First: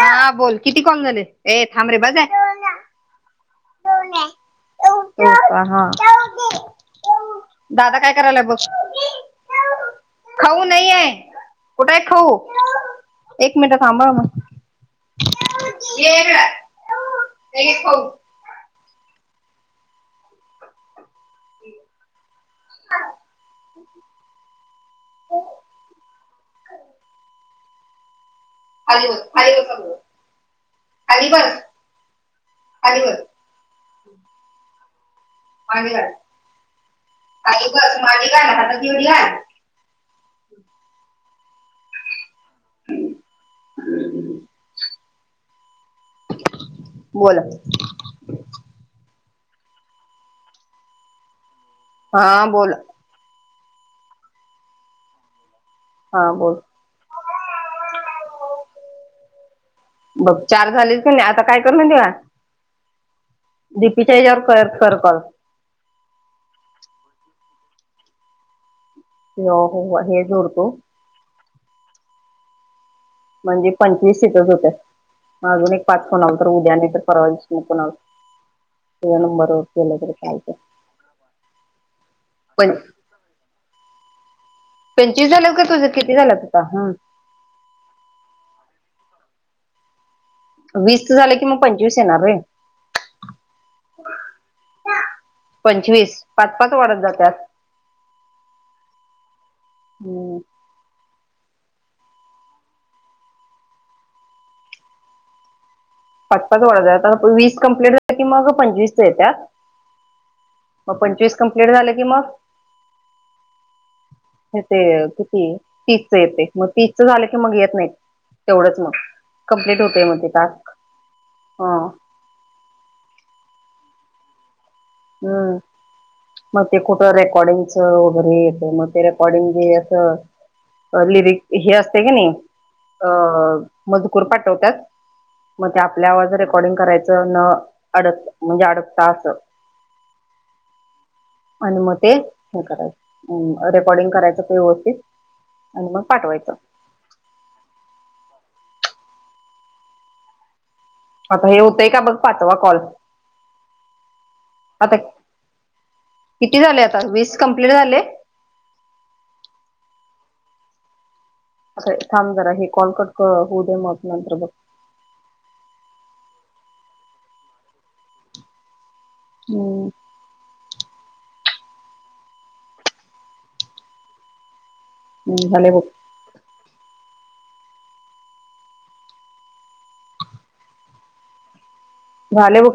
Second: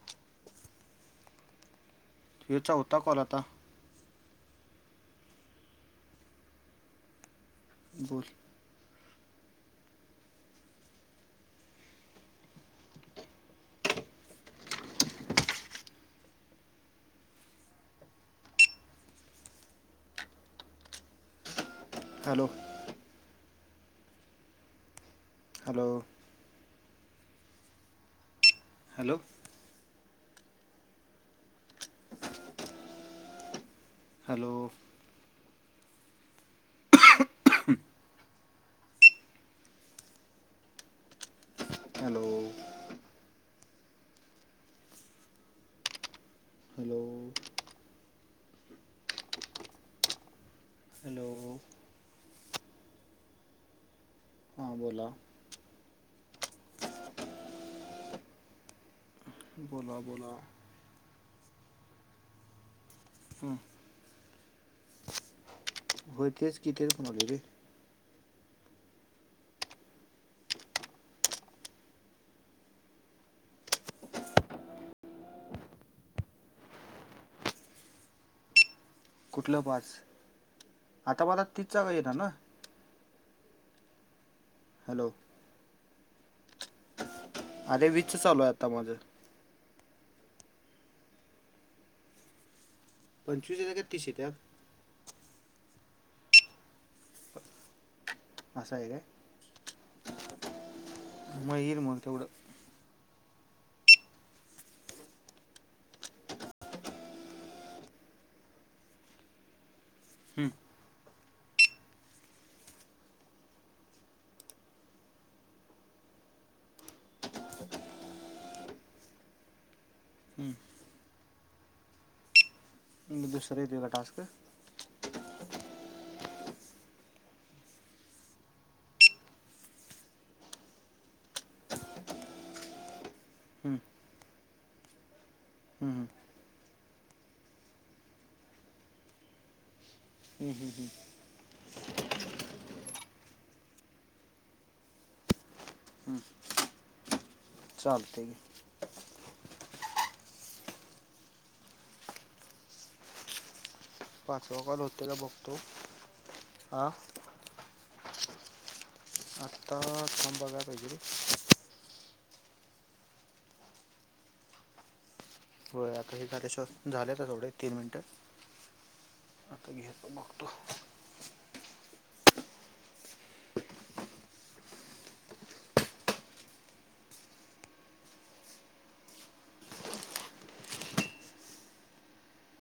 हा बोल किती कॉल झाले ए थांबरे बाजे. हे चौथा कॉल आता. [inaudible] [unintelligible] दादा काय बोल करायलाय बघ. खाऊ नाहीये, कुठय खाऊ? एक मिनिटं थांबाव मग. ये इकडं हे घे खाऊ. ह [unintelligible] हॅलो. ह हॅलो. खाली हॅलो उतर, खाली बस, खाली बस, हॅलो. मांडी घाल खाली ठेव मांडी आणि हाताची घडी घाल. हॅलो. हम् हम्म हॅलो बोल. हॅलो. हा बोल. हां बोला. हा बोल. बोला. बोला बघ चार झालेच कणी आता काय करून देवा. हं. डीपीच्या ह्याच्यावर परत कॉल कर. होय तेच की तेच म्हणालो रे. अ हो हेग उरतो [unintelligible] म्हणजे पंचवीस सीटच होते. अजून एक पाच फोन आला तर उद्या नाही तर परवावीच न कोणा. या नंबर कुठलं पाच केलं तरी कायच आता मला तीच जागा येणार ना पण. हॅलो पंचवीस झालं का तुझं किती झालं तुझा आता. अरे विस चालू आहे आता माझं. वीस तर झालं की, मग पंचवीस येणार रे. पंचवीस येत का तीस येतत्या. पंचवीस पाच पाच वाढत जातात. आस आहे काय? हम. मग येईल मग तेवढं. पाच पाच टप्पा वीस कंप्लीट की मग पंचवीस त्या हं, मग पंचवीस कमप्लीट झालं की मग. हे ते किती तीजच येते मग, तीजच झालं की मग येत नाही. तेवढंच मग कम्प्लीट होतय मग ते हं. टास्क. हा दुसर येत का टास्क? हम्म मग ते कुठं रेकॉर्डिंगचं वगैरे येत मग ते रेकॉर्डिंग जे येत, लिरिक हे असते क नाही अ हं, हं, मजकूर पाठवतत. मग ते हं. आपल्या आवाज रेकॉर्डिंग करायचं न अडक म्हणजे अडकता असं, हम् हम् हम् आणि मग ते हे करायचं रेकॉर्डिंग करायचं व्यवस्थित. आणि मग हं. पाठवायचं. चालतंय. आता हे होतंय का बघ पाचवा कॉल. पाचवा कॉल आता होतय का बघतो. किती झाले हा आता वीस कम्प्लीट झाले काय? आत्ता थांबा बघायला पाहिजे. असं थाम जरा हे कॉलकट होऊ दे मग नंतर बघ. होय आता हे झाले शिवाय झालेच एवढं तीन मिनट आता हम्म घेत- तो हम् झाले की बघ. झालेत कट -